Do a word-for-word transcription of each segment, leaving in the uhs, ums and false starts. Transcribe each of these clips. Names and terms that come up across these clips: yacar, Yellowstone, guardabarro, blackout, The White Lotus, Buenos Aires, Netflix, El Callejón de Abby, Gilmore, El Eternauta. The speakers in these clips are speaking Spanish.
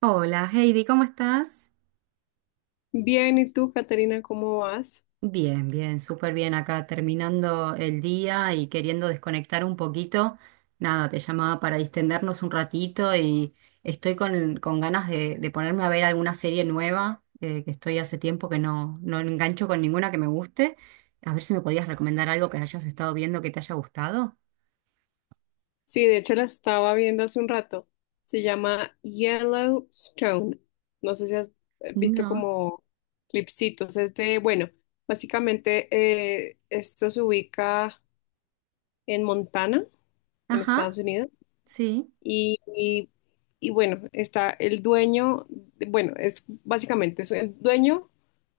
Hola Heidi, ¿cómo estás? Bien, ¿y tú, Caterina, cómo vas? Bien, bien, súper bien acá terminando el día y queriendo desconectar un poquito. Nada, te llamaba para distendernos un ratito y estoy con, con ganas de, de ponerme a ver alguna serie nueva, eh, que estoy hace tiempo que no, no engancho con ninguna que me guste. A ver si me podías recomendar algo que hayas estado viendo que te haya gustado. Sí, de hecho la estaba viendo hace un rato. Se llama Yellowstone. No sé si has eh, visto No. como clipsitos. Es de, bueno, básicamente eh, esto se ubica en Montana, en Estados Ajá, Unidos. sí. Y, y- y bueno, está el dueño, de- bueno, es básicamente es el dueño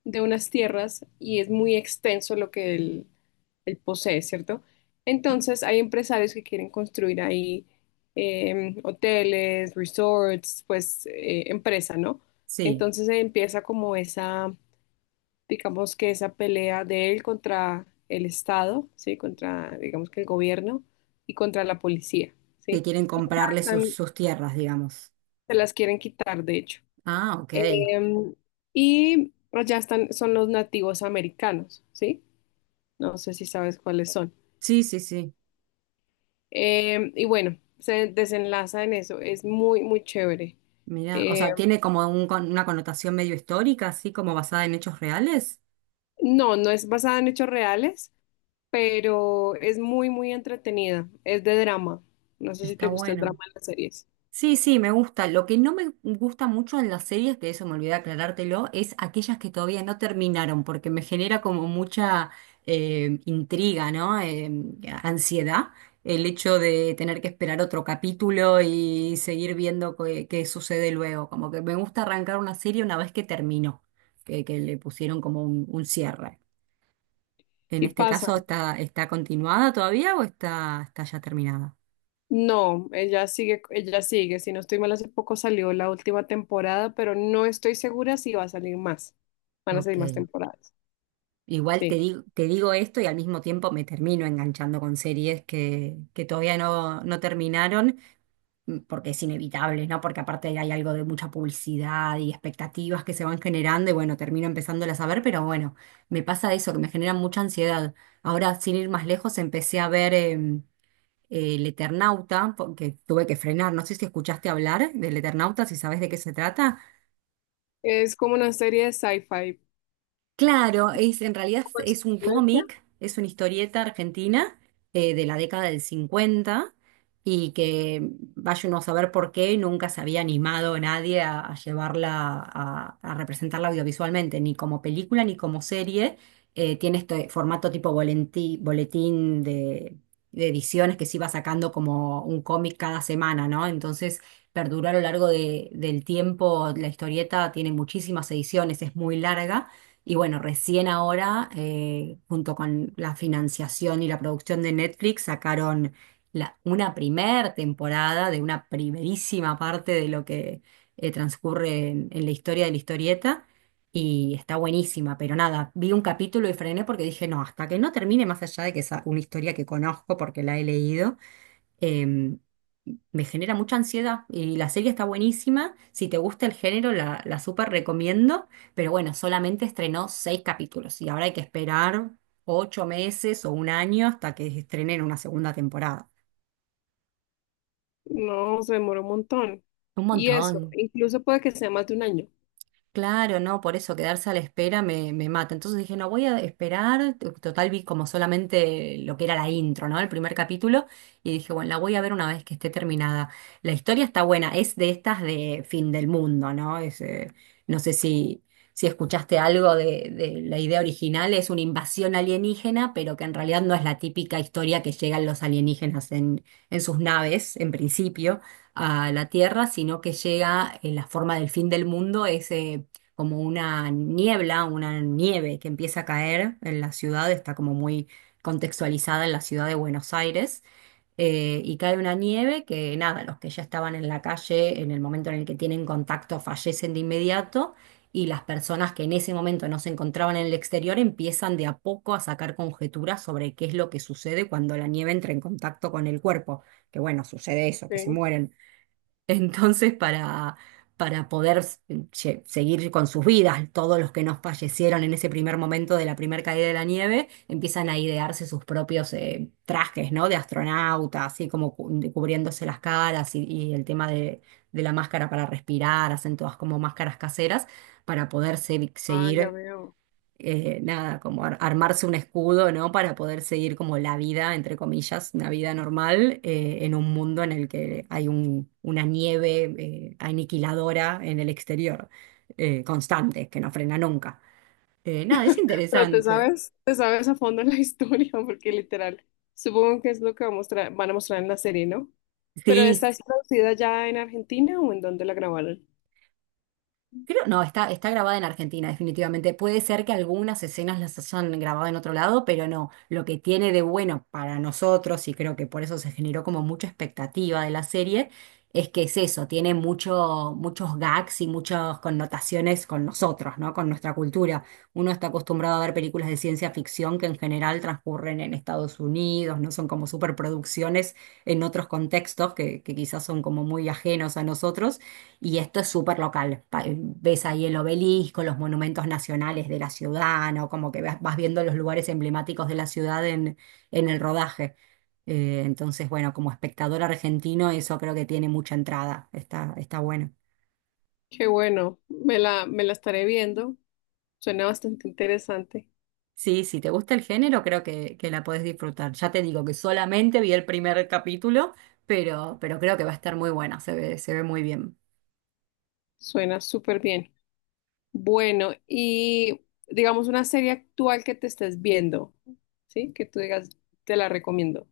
de unas tierras y es muy extenso lo que él, él posee, ¿cierto? Entonces hay empresarios que quieren construir ahí eh, hoteles, resorts, pues eh, empresa, ¿no? Sí, Entonces eh, empieza como esa, digamos que esa pelea de él contra el Estado, ¿sí? Contra, digamos que el gobierno y contra la policía, que ¿sí? quieren Y ya comprarle sus, están, sus tierras, digamos. se las quieren quitar, de hecho. Ah, ok. Em, y allá están, son los nativos americanos, ¿sí? No sé si sabes cuáles son. Sí, sí, sí. Em, y bueno, se desenlaza en eso, es muy, muy chévere. Mira, o Eh, sea, tiene como un con- una connotación medio histórica, así como basada en hechos reales. no, no es basada en hechos reales, pero es muy, muy entretenida. Es de drama. No sé si Está te gusta el drama bueno. en las series. Sí, sí, me gusta. Lo que no me gusta mucho en las series, que eso me olvidé aclarártelo, es aquellas que todavía no terminaron, porque me genera como mucha eh, intriga, ¿no? Eh, ansiedad, el hecho de tener que esperar otro capítulo y seguir viendo qué, qué sucede luego. Como que me gusta arrancar una serie una vez que terminó, que, que le pusieron como un un cierre. En Sí este pasa. caso, ¿está, está continuada todavía o está, está ya terminada? No, ella sigue, ella sigue. Si no estoy mal, hace poco salió la última temporada, pero no estoy segura si va a salir más. Van a Ok. salir más temporadas. Igual te Sí. digo, te digo esto y al mismo tiempo me termino enganchando con series que, que todavía no, no terminaron, mm, porque es inevitable, ¿no? Porque aparte hay algo de mucha publicidad y expectativas que se van generando y bueno, termino empezándolas a ver, pero bueno, me pasa eso, que me genera mucha ansiedad. Ahora, sin ir más lejos, empecé a ver em, El Eternauta, porque tuve que frenar. No sé si escuchaste hablar del Eternauta, si sabes de qué se trata. Es como una serie de sci-fi. Claro, es, en realidad Pues, es un ¿supervivencia? cómic, es una historieta argentina eh, de la década del cincuenta y que vaya uno a saber por qué nunca se había animado nadie a, a llevarla, a, a representarla audiovisualmente, ni como película ni como serie. Eh, tiene este formato tipo bolentí- boletín de, de ediciones que se iba sacando como un cómic cada semana, ¿no? Entonces perduró a lo largo de- del tiempo, la historieta tiene muchísimas ediciones, es muy larga y bueno, recién ahora, eh, junto con la financiación y la producción de Netflix, sacaron la- una primer temporada de una primerísima parte de lo que eh, transcurre en, en la historia de la historieta. Y está buenísima, pero nada, vi un capítulo y frené porque dije, no, hasta que no termine, más allá de que es una historia que conozco porque la he leído, em, me genera mucha ansiedad y la serie está buenísima. Si te gusta el género, la, la súper recomiendo, pero bueno, solamente estrenó seis capítulos y ahora hay que esperar ocho meses o un año hasta que estrenen una segunda temporada. No, se demoró un montón. Un Y montón. eso, incluso puede que sea más de un año. Claro, no, por eso quedarse a la espera me, me mata. Entonces dije, no, voy a esperar. T- Total, vi como solamente lo que era la intro, ¿no? El primer capítulo. Y dije, bueno, la voy a ver una vez que esté terminada. La historia está buena, es de estas de fin del mundo, ¿no? Es, eh, no sé si, si escuchaste algo de, de la idea original, es una invasión alienígena, pero que en realidad no es la típica historia que llegan los alienígenas en, en sus naves, en principio a la Tierra, sino que llega en la forma del fin del mundo, es como una niebla, una nieve que empieza a caer en la ciudad, está como muy contextualizada en la ciudad de Buenos Aires, eh, y cae una nieve que nada, los que ya estaban en la calle en el momento en el que tienen contacto fallecen de inmediato. Y las personas que en ese momento no se encontraban en el exterior empiezan de a poco a sacar conjeturas sobre qué es lo que sucede cuando la nieve entra en contacto con el cuerpo. Que bueno, sucede eso, que se Ok. mueren. Entonces, para, para poder s- lle- seguir con sus vidas, todos los que nos fallecieron en ese primer momento de la primera caída de la nieve, empiezan a idearse sus propios eh, trajes, ¿no? De astronauta, así como cu- cubriéndose las caras y, y el tema de, de la máscara para respirar, hacen todas como máscaras caseras para poder se- Ah, ya seguir veo. eh, nada, como ar- armarse un escudo, ¿no? Para poder seguir como la vida, entre comillas, una vida normal eh, en un mundo en el que hay un- una nieve eh, aniquiladora en el exterior, eh, constante, que no frena nunca. Eh, nada, es Pero te interesante. sabes, te sabes a fondo la historia, porque literal, supongo que es lo que va a mostrar- van a mostrar en la serie, ¿no? Pero Sí, ¿esta es traducida ya en Argentina o en dónde la grabaron? creo, no, está, está, grabada en Argentina, definitivamente. Puede ser que algunas escenas las hayan grabado en otro lado, pero no. Lo que tiene de bueno para nosotros, y creo que por eso se generó como mucha expectativa de la serie, es que es eso, tiene mucho, muchos gags y muchas connotaciones con nosotros, ¿no? Con nuestra cultura. Uno está acostumbrado a ver películas de ciencia ficción que en general transcurren en Estados Unidos, no son como superproducciones en otros contextos que, que quizás son como muy ajenos a nosotros. Y esto es súper local. Pa- eh, Ves ahí el obelisco, los monumentos nacionales de la ciudad, ¿no? Como que vas vas viendo los lugares emblemáticos de la ciudad en, en el rodaje. Eh, entonces, bueno, como espectador argentino, eso creo que tiene mucha entrada. Está, está bueno. Qué bueno, me la, me la estaré viendo. Suena bastante interesante. Sí, si te gusta el género, creo que, que la podés disfrutar. Ya te digo que solamente vi el primer capítulo, pero, pero creo que va a estar muy buena. Se ve, se ve muy bien. Suena súper bien. Bueno, y digamos una serie actual que te estés viendo, ¿sí? Que tú digas, te la recomiendo.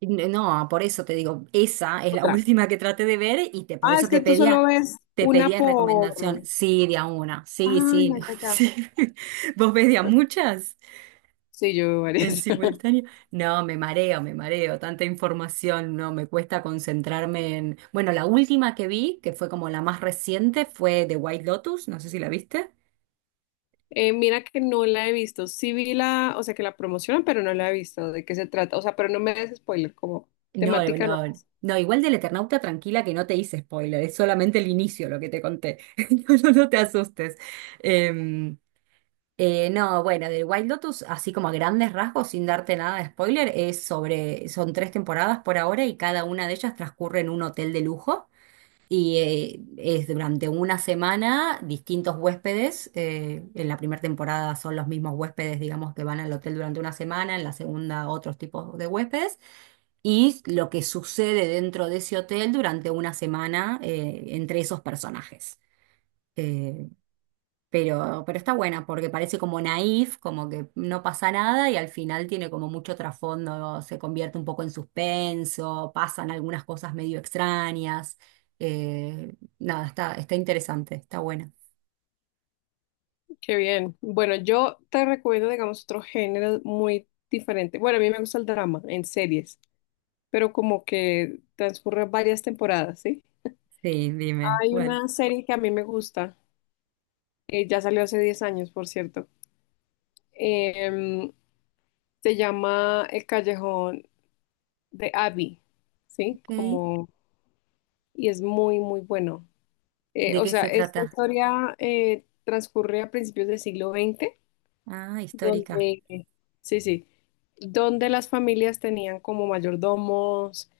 N- No, por eso te digo, esa es la Otra. última que traté de ver y te, por Ah, eso es te que tú pedía, solo ves te una pedía recomendación. por... Sí, de a una. Sí, Ay, sí, ya, no, ya, ya. sí. ¿Vos ves de a muchas Sí, yo veo en varias. simultáneo? No, me mareo, me mareo. Tanta información, no, me cuesta concentrarme en... Bueno, la última que vi, que fue como la más reciente, fue The White Lotus. No sé si la viste. Eh, mira que no la he visto. Sí vi la, o sea, que la promocionan, pero no la he visto. ¿De qué se trata? O sea, pero no me des spoiler, como No, no, temática no. no, no, igual del Eternauta, tranquila que no te hice spoiler, es solamente el inicio lo que te conté. No, no, no te asustes. Em, Eh, no, bueno, del White Lotus, así como a grandes rasgos, sin darte nada de spoiler, es sobre, son tres temporadas por ahora y cada una de ellas transcurre en un hotel de lujo y eh, es durante una semana distintos huéspedes. Eh, en la primera temporada son los mismos huéspedes, digamos, que van al hotel durante una semana, en la segunda otros tipos de huéspedes y lo que sucede dentro de ese hotel durante una semana eh, entre esos personajes. Eh, pero, pero está buena porque parece como naif, como que no pasa nada y al final tiene como mucho trasfondo, se convierte un poco en suspenso, pasan algunas cosas medio extrañas. Eh, nada, está, está interesante, está buena. Qué bien. Bueno, yo te recomiendo, digamos, otro género muy diferente. Bueno, a mí me gusta el drama en series, pero como que transcurre varias temporadas, ¿sí? Sí, dime, Hay ¿cuál? una serie que a mí me gusta, eh, ya salió hace diez años, por cierto. Em, Se llama El Callejón de Abby, ¿sí? Ok. Como, y es muy, muy bueno. Eh, ¿De O qué sea, se esta trata? historia eh, transcurre a principios del siglo veinte, Ah, histórica. donde, sí, sí, donde las familias tenían como mayordomos,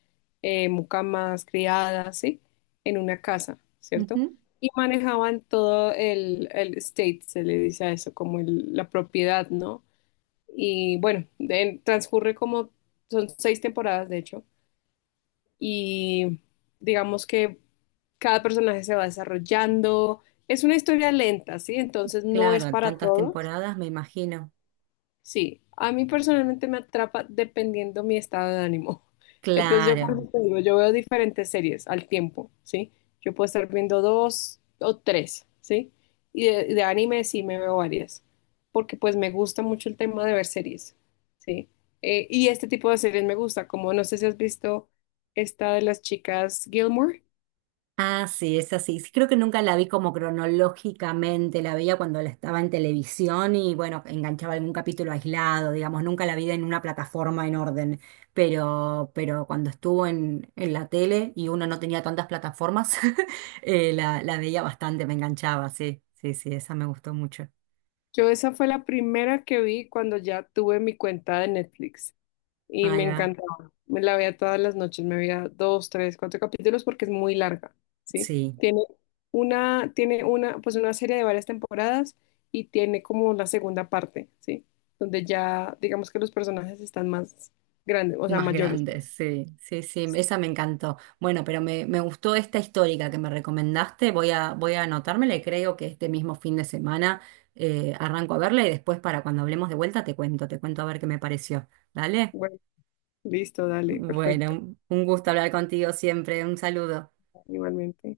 eh, mucamas, criadas, ¿sí? En una casa, ¿cierto? Ujú. Y manejaban todo el, el estate, se le dice a eso, como el- la propiedad, ¿no? Y bueno, de- transcurre como, son seis temporadas de hecho, y digamos que cada personaje se va desarrollando. Es una historia lenta, ¿sí? Entonces no es Claro, para tantas todos. temporadas, me imagino. Sí, a mí personalmente me atrapa dependiendo mi estado de ánimo. Entonces yo por Claro. eso te digo, yo veo diferentes series al tiempo, ¿sí? Yo puedo estar viendo dos o tres, ¿sí? Y de, de anime sí me veo varias, porque pues me gusta mucho el tema de ver series, ¿sí? Eh, y este tipo de series me gusta, como no sé si has visto esta de las chicas Gilmore. Ah, sí, es así. Sí, creo que nunca la vi como cronológicamente, la veía cuando la estaba en televisión y bueno, enganchaba algún capítulo aislado, digamos, nunca la vi en una plataforma en orden, pero, pero cuando estuvo en, en la tele y uno no tenía tantas plataformas, eh, la, la veía bastante, me enganchaba, sí, sí, sí, esa me gustó mucho. Yo esa fue la primera que vi cuando ya tuve mi cuenta de Netflix. Y me Ahí va, encantaba. Me la veía todas las noches, me veía dos, tres, cuatro capítulos porque es muy larga, ¿sí? sí. Tiene una, tiene una, pues una serie de varias temporadas y tiene como la segunda parte, ¿sí? Donde ya, digamos que los personajes están más grandes, o sea, Más mayores. grandes, Pues. sí, sí, sí, Sí. esa me encantó. Bueno, pero me, me gustó esta histórica que me recomendaste, voy a, voy a anotármela y creo que este mismo fin de semana eh, arranco a verla y después para cuando hablemos de vuelta te cuento, te cuento a ver qué me pareció. ¿Dale? Bueno, listo, dale, perfecto, Bueno, un gusto hablar contigo siempre, un saludo. igualmente.